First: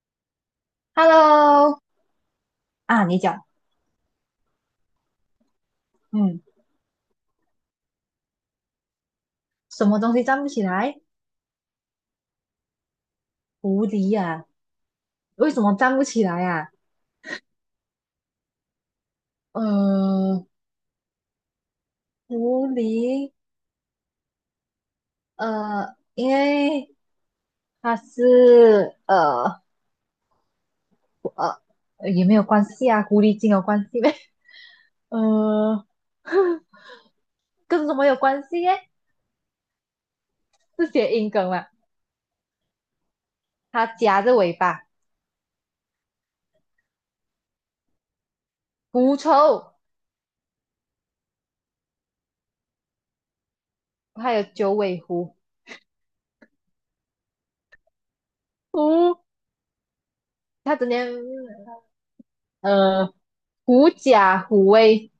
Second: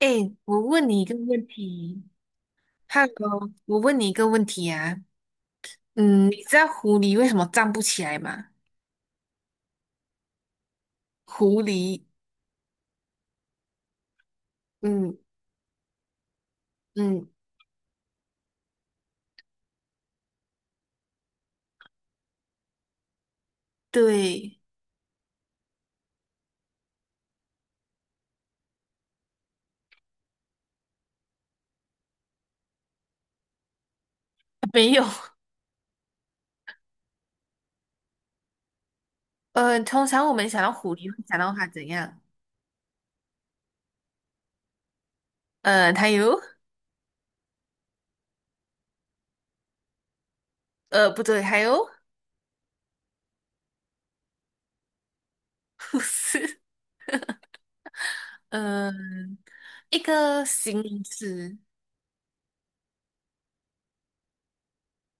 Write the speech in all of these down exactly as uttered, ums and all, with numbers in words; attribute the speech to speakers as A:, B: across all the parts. A: 哎，我问你一个问
B: Hello，
A: 题
B: 啊，你讲，
A: ，Hello，我问你一个问题啊，嗯，
B: 嗯，
A: 你知道狐狸为什么站不起来吗？
B: 什么东西站不起来？
A: 狐狸，
B: 狐狸呀？
A: 嗯
B: 为什么站不起来呀？
A: 嗯，
B: 呃，狐狸，
A: 对，
B: 呃，因为它是，呃，呃，也没有关系啊，狐狸精有关系呗？
A: 没有，
B: 呃，跟什么有关系耶？
A: 呃，通常我们想到
B: 是
A: 狐狸会
B: 谐音
A: 想
B: 梗
A: 到它
B: 嘛？
A: 怎样？
B: 它夹着尾巴，
A: 呃，它有，
B: 狐臭，
A: 呃，不对，还有，
B: 还有九尾狐，
A: 不是，
B: 狐，
A: 嗯、一个
B: 它
A: 形
B: 整天，
A: 容词，
B: 呃，狐假虎威，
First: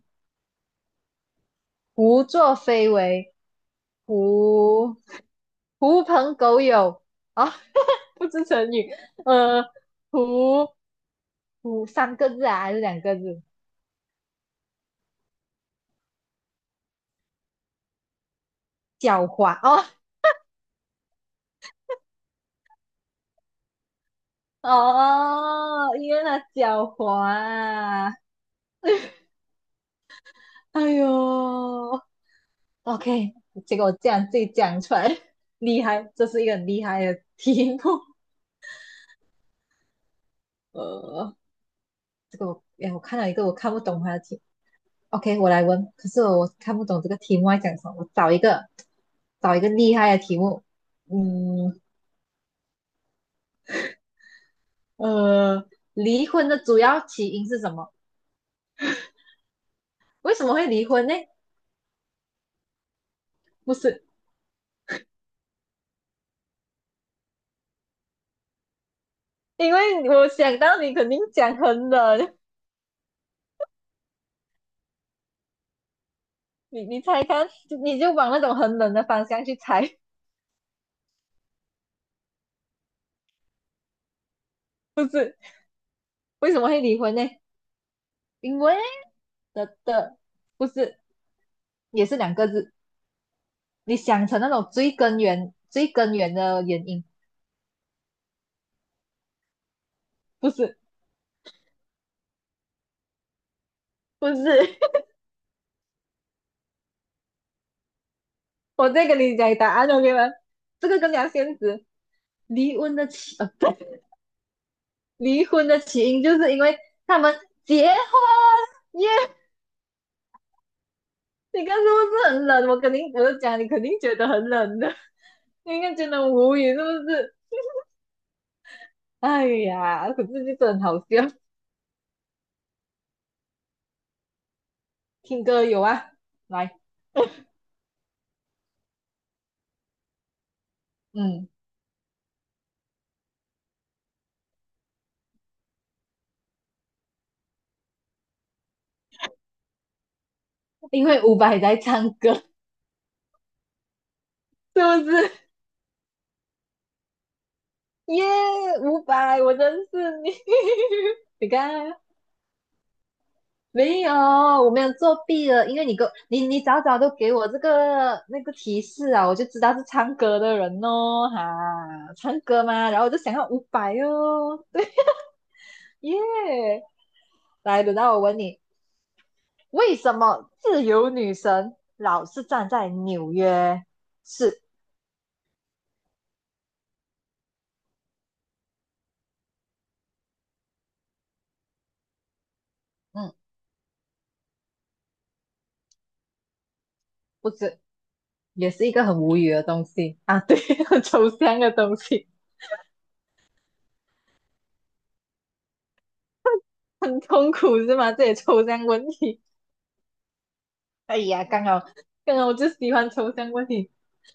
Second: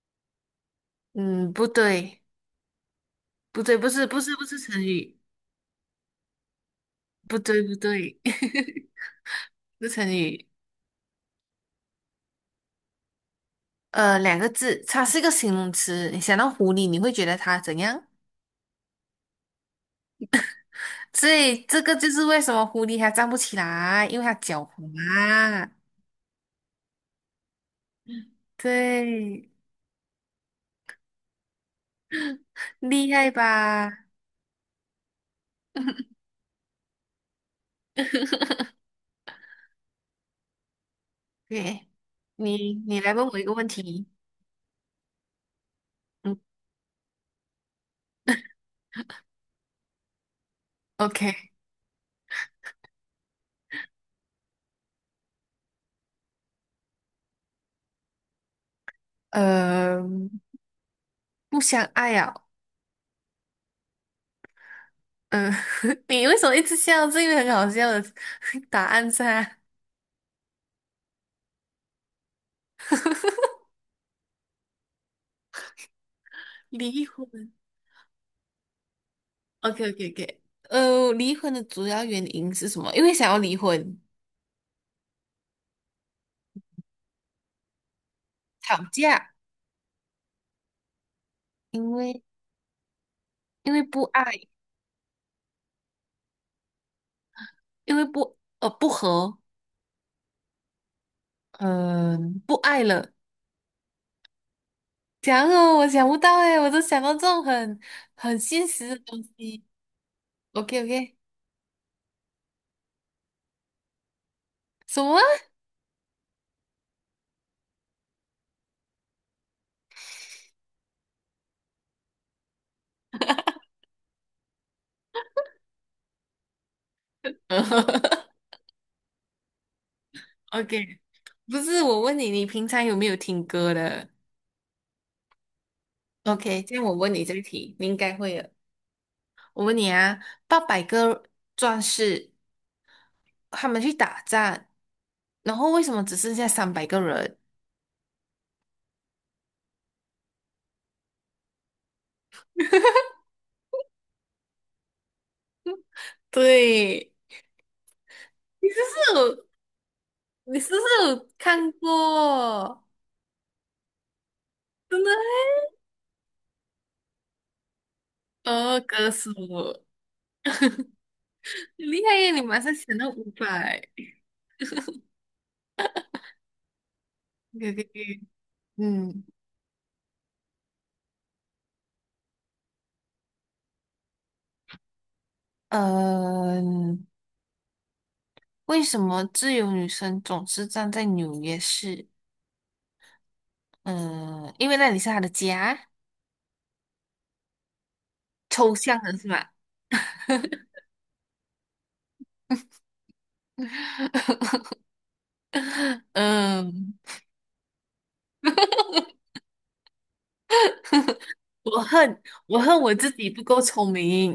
A: 嗯，不对，
B: 胡作非为。
A: 不对，不是，不是，不是成
B: 狐
A: 语，
B: 狐朋狗友
A: 不
B: 啊，
A: 对，不 对，
B: 不知成 语，呃，
A: 不是成语，
B: 狐狐三个字啊还是两个字？
A: 呃，两个字，它是一个形容词。你想到狐狸，你会觉得它怎样？
B: 狡猾哦。
A: 所以这个就是为什么狐狸它站不起来，因为它狡猾。
B: 哦，因为那狡猾啊，
A: 对，
B: 哎呦
A: 厉害
B: ，OK，结果
A: 吧？
B: 这样自己讲出来，厉害，这是一个很厉害的题目，呃，
A: 对，
B: 这个
A: 你
B: 哎，我
A: 你来
B: 看
A: 问
B: 到一
A: 我一
B: 个
A: 个
B: 我
A: 问
B: 看不懂
A: 题。
B: 它的题。 OK，我来问。可是
A: 嗯
B: 我看不懂这个题目要讲什么，我找一个找一个厉害的题目。
A: ，OK，
B: 嗯。呃，离婚的主要起因是什么？
A: 呃，
B: 为什么会离婚呢？
A: 不相爱啊，
B: 不是，
A: 嗯、你为什么一直笑？这个很好笑的 答案噻。
B: 因为我想到你肯定讲很冷，你你
A: 离
B: 猜看，
A: 婚。
B: 就你就往那种很冷的方向去
A: o k
B: 猜，
A: o k o k 呃，离婚的主要原因是什么？因为想要离婚。
B: 不是？为什么会离婚呢？因为
A: 吵架，
B: 的的，不是，
A: 因
B: 也是
A: 为
B: 两个字。
A: 因为
B: 你
A: 不爱，
B: 想成那种最根源、最根源的原因，
A: 因为不呃不和，
B: 不是，
A: 嗯、不爱了。
B: 不是。
A: 讲哦，我想不到哎，我都想到这种很很现实
B: 我
A: 的
B: 再跟
A: 东
B: 你讲
A: 西。
B: 答案，OK 吗？
A: OK
B: 这个更
A: OK，
B: 加现实。离婚的起，呃，不，
A: 什么
B: 离婚的起因就是因为他们结婚耶。你看是不是很冷？我肯定，我就讲你肯定觉得很冷的，你应该觉得无语是不是？哎呀，可是就是很好
A: ？OK，
B: 笑。
A: 不是我问你，你平常有没有听歌的
B: 听歌有啊，
A: ？OK，
B: 来，
A: 这样我问你这个题，你应该会的。我问你啊，八百个
B: 嗯，
A: 壮士他们去打仗，然后为什么只剩下三百个人？
B: 因为伍佰在唱歌，是不是？
A: 对，
B: 耶，
A: 你这
B: 伍佰，
A: 是。
B: 我认识你，
A: 你是不是有
B: 你
A: 看
B: 看。
A: 过？
B: 没有，我没有
A: 真的
B: 作弊
A: 欸？
B: 了，因为你给我你你早早都给我这个那个
A: 哦，
B: 提
A: 歌
B: 示啊，
A: 手，
B: 我就知道是唱歌的人哦，哈，
A: 你厉害耶！
B: 唱
A: 你马
B: 歌
A: 上
B: 嘛，
A: 想
B: 然后
A: 到
B: 我就
A: 五
B: 想要五
A: 百，
B: 百哦，对，耶，
A: 可以可
B: 来，
A: 以可
B: 轮到
A: 以
B: 我问你，
A: 嗯
B: 为什么自由女神老是站在纽约？是，
A: 嗯，为什么自由女神总是站在纽约市？
B: 嗯，
A: 嗯，因为那里是她的家，
B: 不是，也
A: 抽
B: 是一
A: 象
B: 个
A: 的
B: 很
A: 是
B: 无语
A: 吧？
B: 的东西啊，对，很抽象的东西，
A: 嗯，
B: 很痛苦是吗？这也抽象问题，哎呀，刚
A: 我
B: 好
A: 恨
B: 刚好我
A: 我
B: 就
A: 恨我
B: 喜欢
A: 自己
B: 抽
A: 不
B: 象
A: 够
B: 问题。
A: 聪明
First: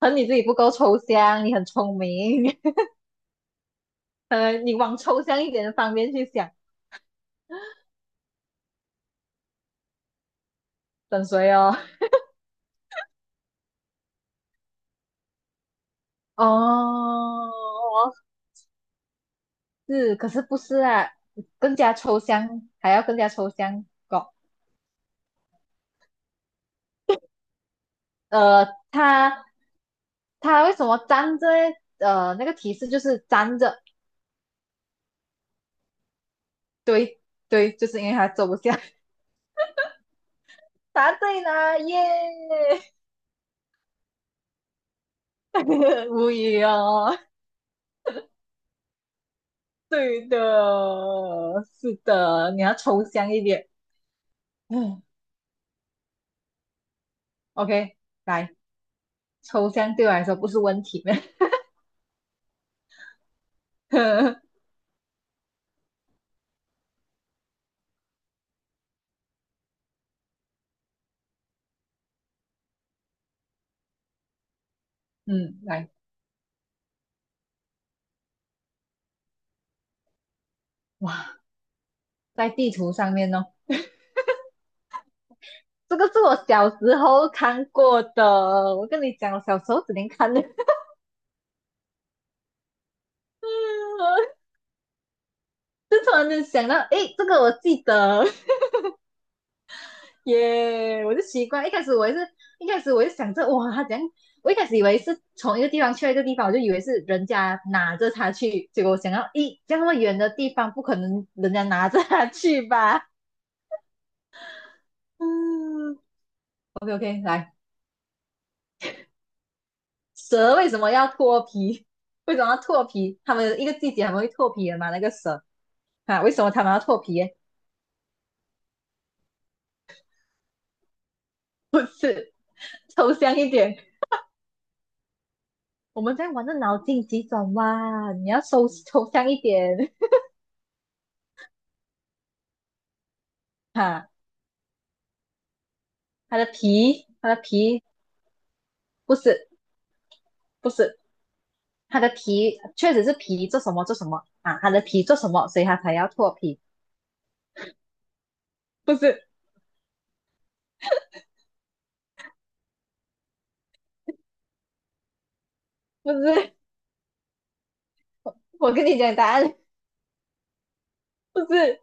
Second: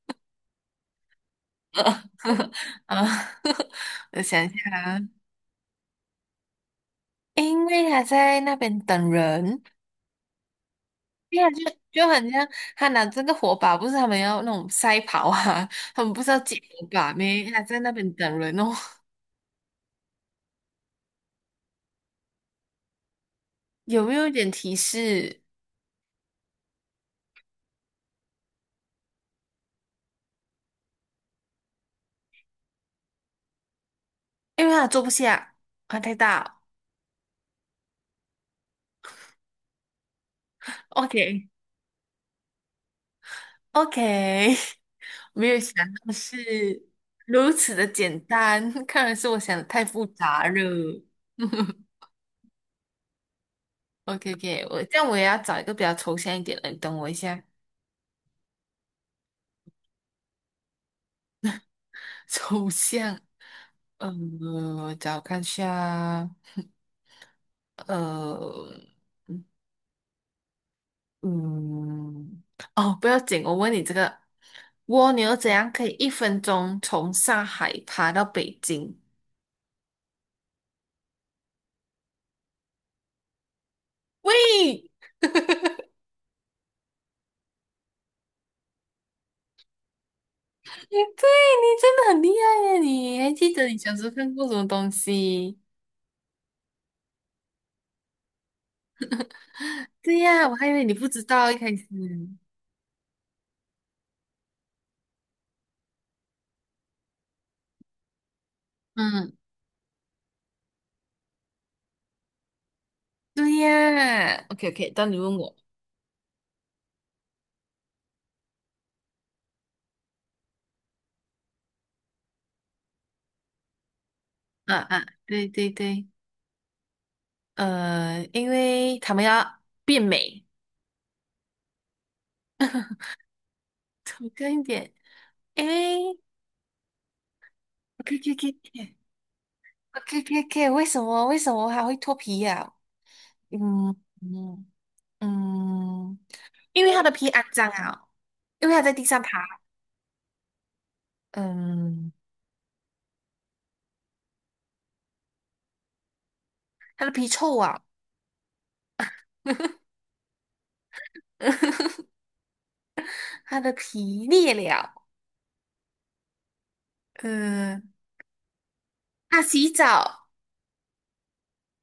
B: 可能你自己不够抽象，你很聪明，
A: 啊！我 想一
B: 呃，
A: 下
B: 你往
A: 啊，
B: 抽象一点的方面去想，
A: 因为他在那边等人。
B: 等
A: 对啊，
B: 谁
A: 就
B: 哦？
A: 就 很像他拿这个火把，不是他们要那种赛跑啊，他们不是要捡火把咩？他在那边
B: 哦，
A: 等人哦。
B: 是，可是不是啊？更加抽象，还要更加抽象
A: 有没有一
B: 搞。
A: 点提示？
B: 呃，他他为什么粘着嘞？呃，那个提示就是粘着，
A: 因为他坐不下，他太大。
B: 对对，就是因为他走不下。答对
A: OK
B: 啦，耶！
A: OK，没有想 到
B: 无语
A: 是
B: 哦，
A: 如此的简单，看来是我想的太复
B: 对的，
A: 杂了。
B: 是 的，你要抽象一点。
A: OK OK，我这
B: 嗯
A: 样我也要找一个比较抽象一点的，你等我一下。
B: ，OK，来。抽象对我来说不是问题的。
A: 抽象，嗯，我找看一下。呃，嗯，嗯哦，不要紧，我问你这个，蜗牛怎
B: 嗯，
A: 样可
B: 来，
A: 以一分钟从上海爬到北京？
B: 哇，在地图上面哦，
A: 喂，
B: 这个是我小时候看过的。我跟你讲，我小时候只能看的。
A: 对你真的很厉害呀！你还记得你小时候看过什么东西？
B: 就突然间想到，诶，这个我记得
A: 对呀，我还以为你
B: 耶
A: 不
B: yeah, 我就
A: 知
B: 奇
A: 道一
B: 怪，一
A: 开
B: 开
A: 始。
B: 始我也是，一开始我就想着，哇，他怎样？我一开始以为是从一个地方去到一个地方，我就以为是人家拿着它去，结果我想到，
A: 嗯，
B: 咦，这样那么远的地方，不可能人家拿着它去吧？
A: 对呀。OK OK，当你 问我，
B: 嗯，OK OK，来，蛇为什么要脱皮？为什么要脱皮？他们一个季节很们会脱皮
A: 啊
B: 的嘛？那
A: 啊，
B: 个蛇
A: 对对对，
B: 啊，为什么他们要脱皮？
A: 呃，因为他们要变美，
B: 不是，抽象一点，
A: 走近一点。
B: 我们
A: 诶，
B: 在玩的脑筋急转
A: K
B: 弯，你
A: K
B: 要
A: K
B: 抽抽象一点
A: K K K，为什么为什么还会脱皮呀、嗯
B: 哈。
A: 嗯嗯，
B: 它的
A: 因为它
B: 皮，
A: 的皮
B: 它的
A: 肮脏
B: 皮
A: 啊，因为它在地
B: 不
A: 上爬，
B: 是不是，它的
A: 嗯，
B: 皮确实是皮做什么做什么啊？它的皮做什么，所以它才要脱皮？
A: 它的皮臭啊，
B: 不是
A: 它的皮裂了，
B: 不是，
A: 嗯，
B: 我跟你讲答
A: 它
B: 案，
A: 洗澡，
B: 不是，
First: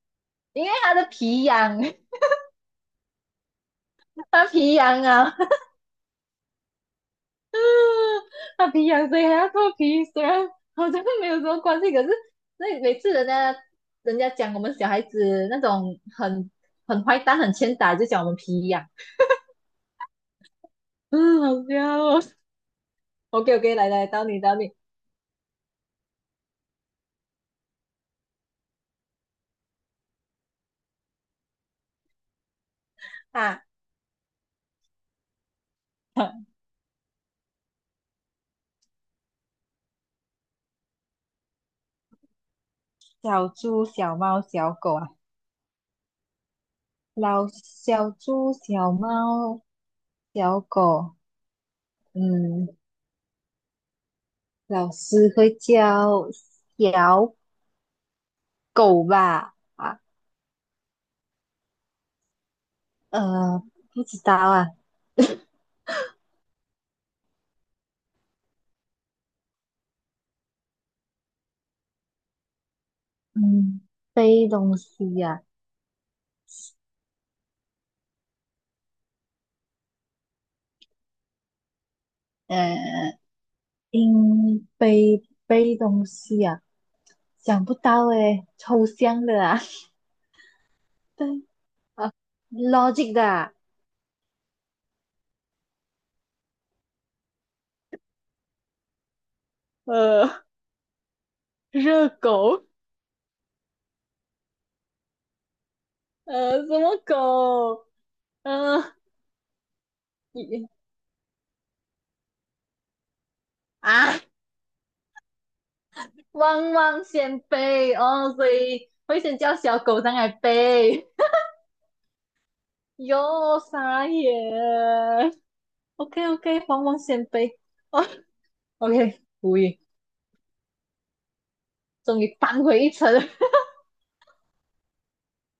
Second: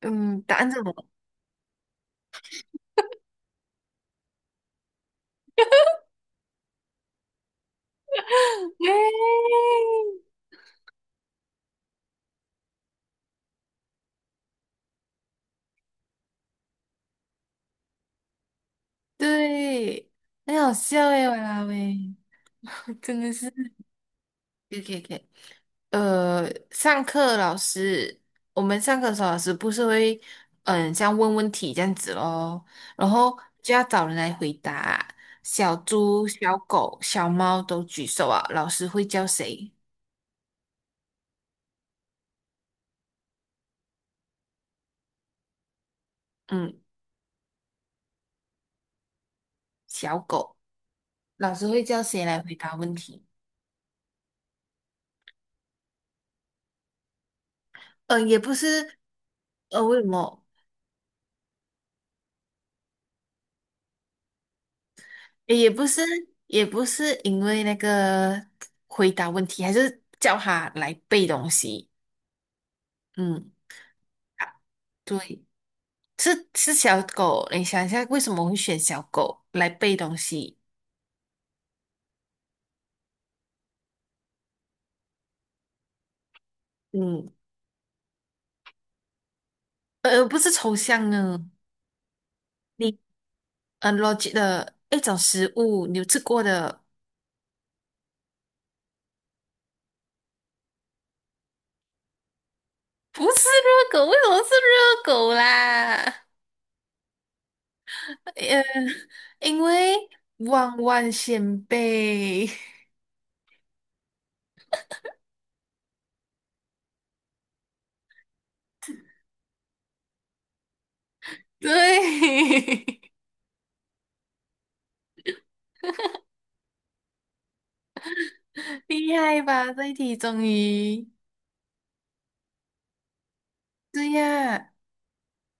A: 嗯，答
B: 因
A: 案
B: 为
A: 是什么？
B: 它的皮痒，它皮痒啊。他皮痒谁还要
A: 耶
B: 脱皮？虽然好像没有什么关系，可是那每次人家人家讲我们小孩子那种很很坏蛋、很欠打，就讲我们皮痒，
A: 对，很好笑 哎，哇
B: 嗯，
A: 啦
B: 好笑
A: 喂，
B: 哦。
A: 真的是。
B: OK OK，来来，到你到你
A: 可以可以可以呃，上课老师，我们上课的时候老师不是会，嗯，像问问题这样子咯，然后
B: 啊，
A: 就要找人来回答。小猪、小狗、小猫都举手啊，老师会叫谁？
B: 小猪、小猫、小狗啊，
A: 嗯，
B: 老小猪、小猫、
A: 小狗，
B: 小狗，
A: 老师会叫谁来回
B: 嗯，
A: 答问题？
B: 老师会叫小
A: 嗯，也不是，
B: 狗吧？
A: 呃，为
B: 啊，
A: 什么？
B: 呃，不知道啊。
A: 也也不是，也不是因为那个回答问题，还是叫他来背东西。嗯，
B: 嗯，
A: 啊
B: 背东西呀？
A: 对。是是小狗，你想一下，为什么会选小狗来背东西？
B: 呃，应背背东西呀？
A: 嗯，
B: 想不到诶，抽象的啊，
A: 呃，不是抽象
B: 对
A: 呢，
B: 啊
A: 你
B: ，logic 的啊，
A: 呃 l o 的一种食物，你有吃过的？
B: 呃，热狗，
A: 不是热狗，为什么是热狗啦？
B: 呃，什么狗？
A: 呃，
B: 呃，
A: 因为
B: 一
A: 万万先辈，
B: 啊，汪汪先背哦，所以会先叫小狗上来背，
A: 对，
B: 哟，傻眼，OK OK，汪汪先背，哦
A: 厉
B: ，OK，
A: 害
B: 无
A: 吧？
B: 语，
A: 这一题终于，
B: 终于扳回一城。
A: 对呀，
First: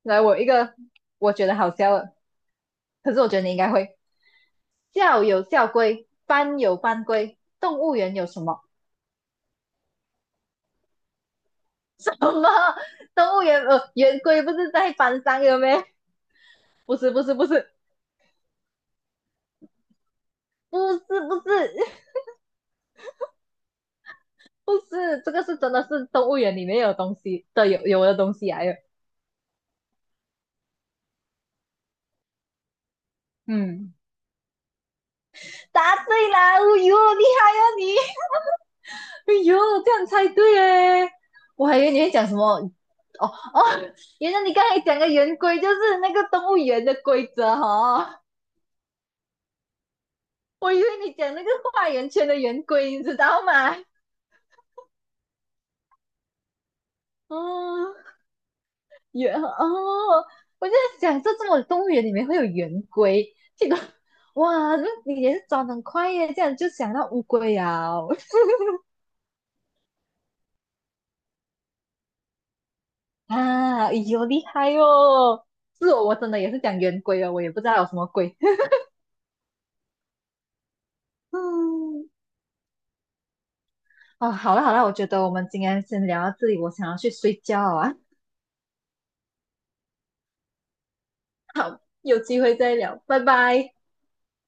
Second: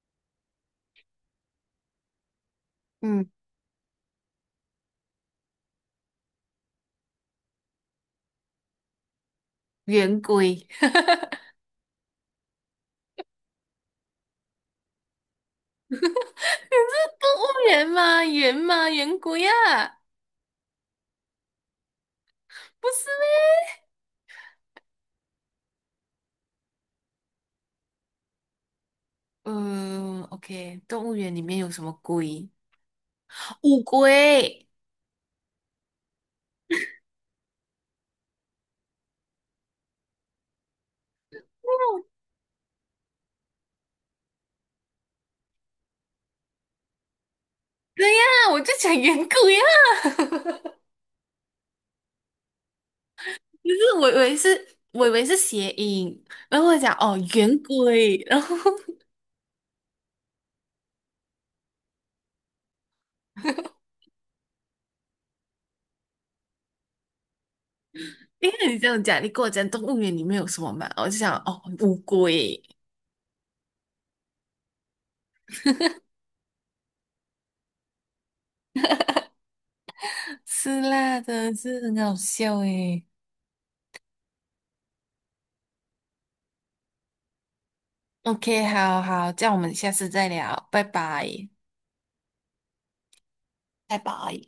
B: 来，我一个我觉得好笑的，可是我
A: 嗯，
B: 觉得你应该会。校有校规，班有班规，动物园有什么？
A: 圆规，你
B: 什么？动物园呃，园规不是在班上有没？不
A: 是
B: 是，不
A: 动
B: 是，不
A: 物
B: 是，
A: 园吗？圆吗？圆规啊？
B: 不是，不是，
A: 不是。
B: 不是，这个是真的是动物园里面有东西的，有有的东西来有。
A: 嗯，OK，动物园里面有什么龟？乌
B: 嗯，
A: 龟。
B: 答对了，哦哟，厉害哦你！哎呦，这样猜对哎！我还以为你会讲什么哦哦，原来你刚才讲的圆规就是那个动物园的规则哈。
A: 对
B: 哦
A: 呀，我就讲圆规呀，可
B: 我以为你讲那个画圆圈的圆规，你知道吗？
A: 是我以为是，我以为是谐音，然后我讲哦圆
B: 哦，
A: 规，然后
B: 圆哦，我就在想，这这么动物园里面会有圆规，这个哇，那你也是转很快耶，这样就想到乌龟啊
A: 因为你这样讲，你跟我讲动物园里面有什么嘛，我就想哦乌龟。
B: 啊，哎呦厉害哦！是我，我真的也是讲圆规哦，我也不知道有什么龟。
A: 是啦，真的是很
B: 嗯，
A: 好笑诶。
B: 哦，好了好了，我觉得我们今天先聊到这里，我想要去睡觉啊，
A: OK，好好，这样我们下次再聊，拜拜。
B: 有机会再聊，拜拜。
A: 拜拜。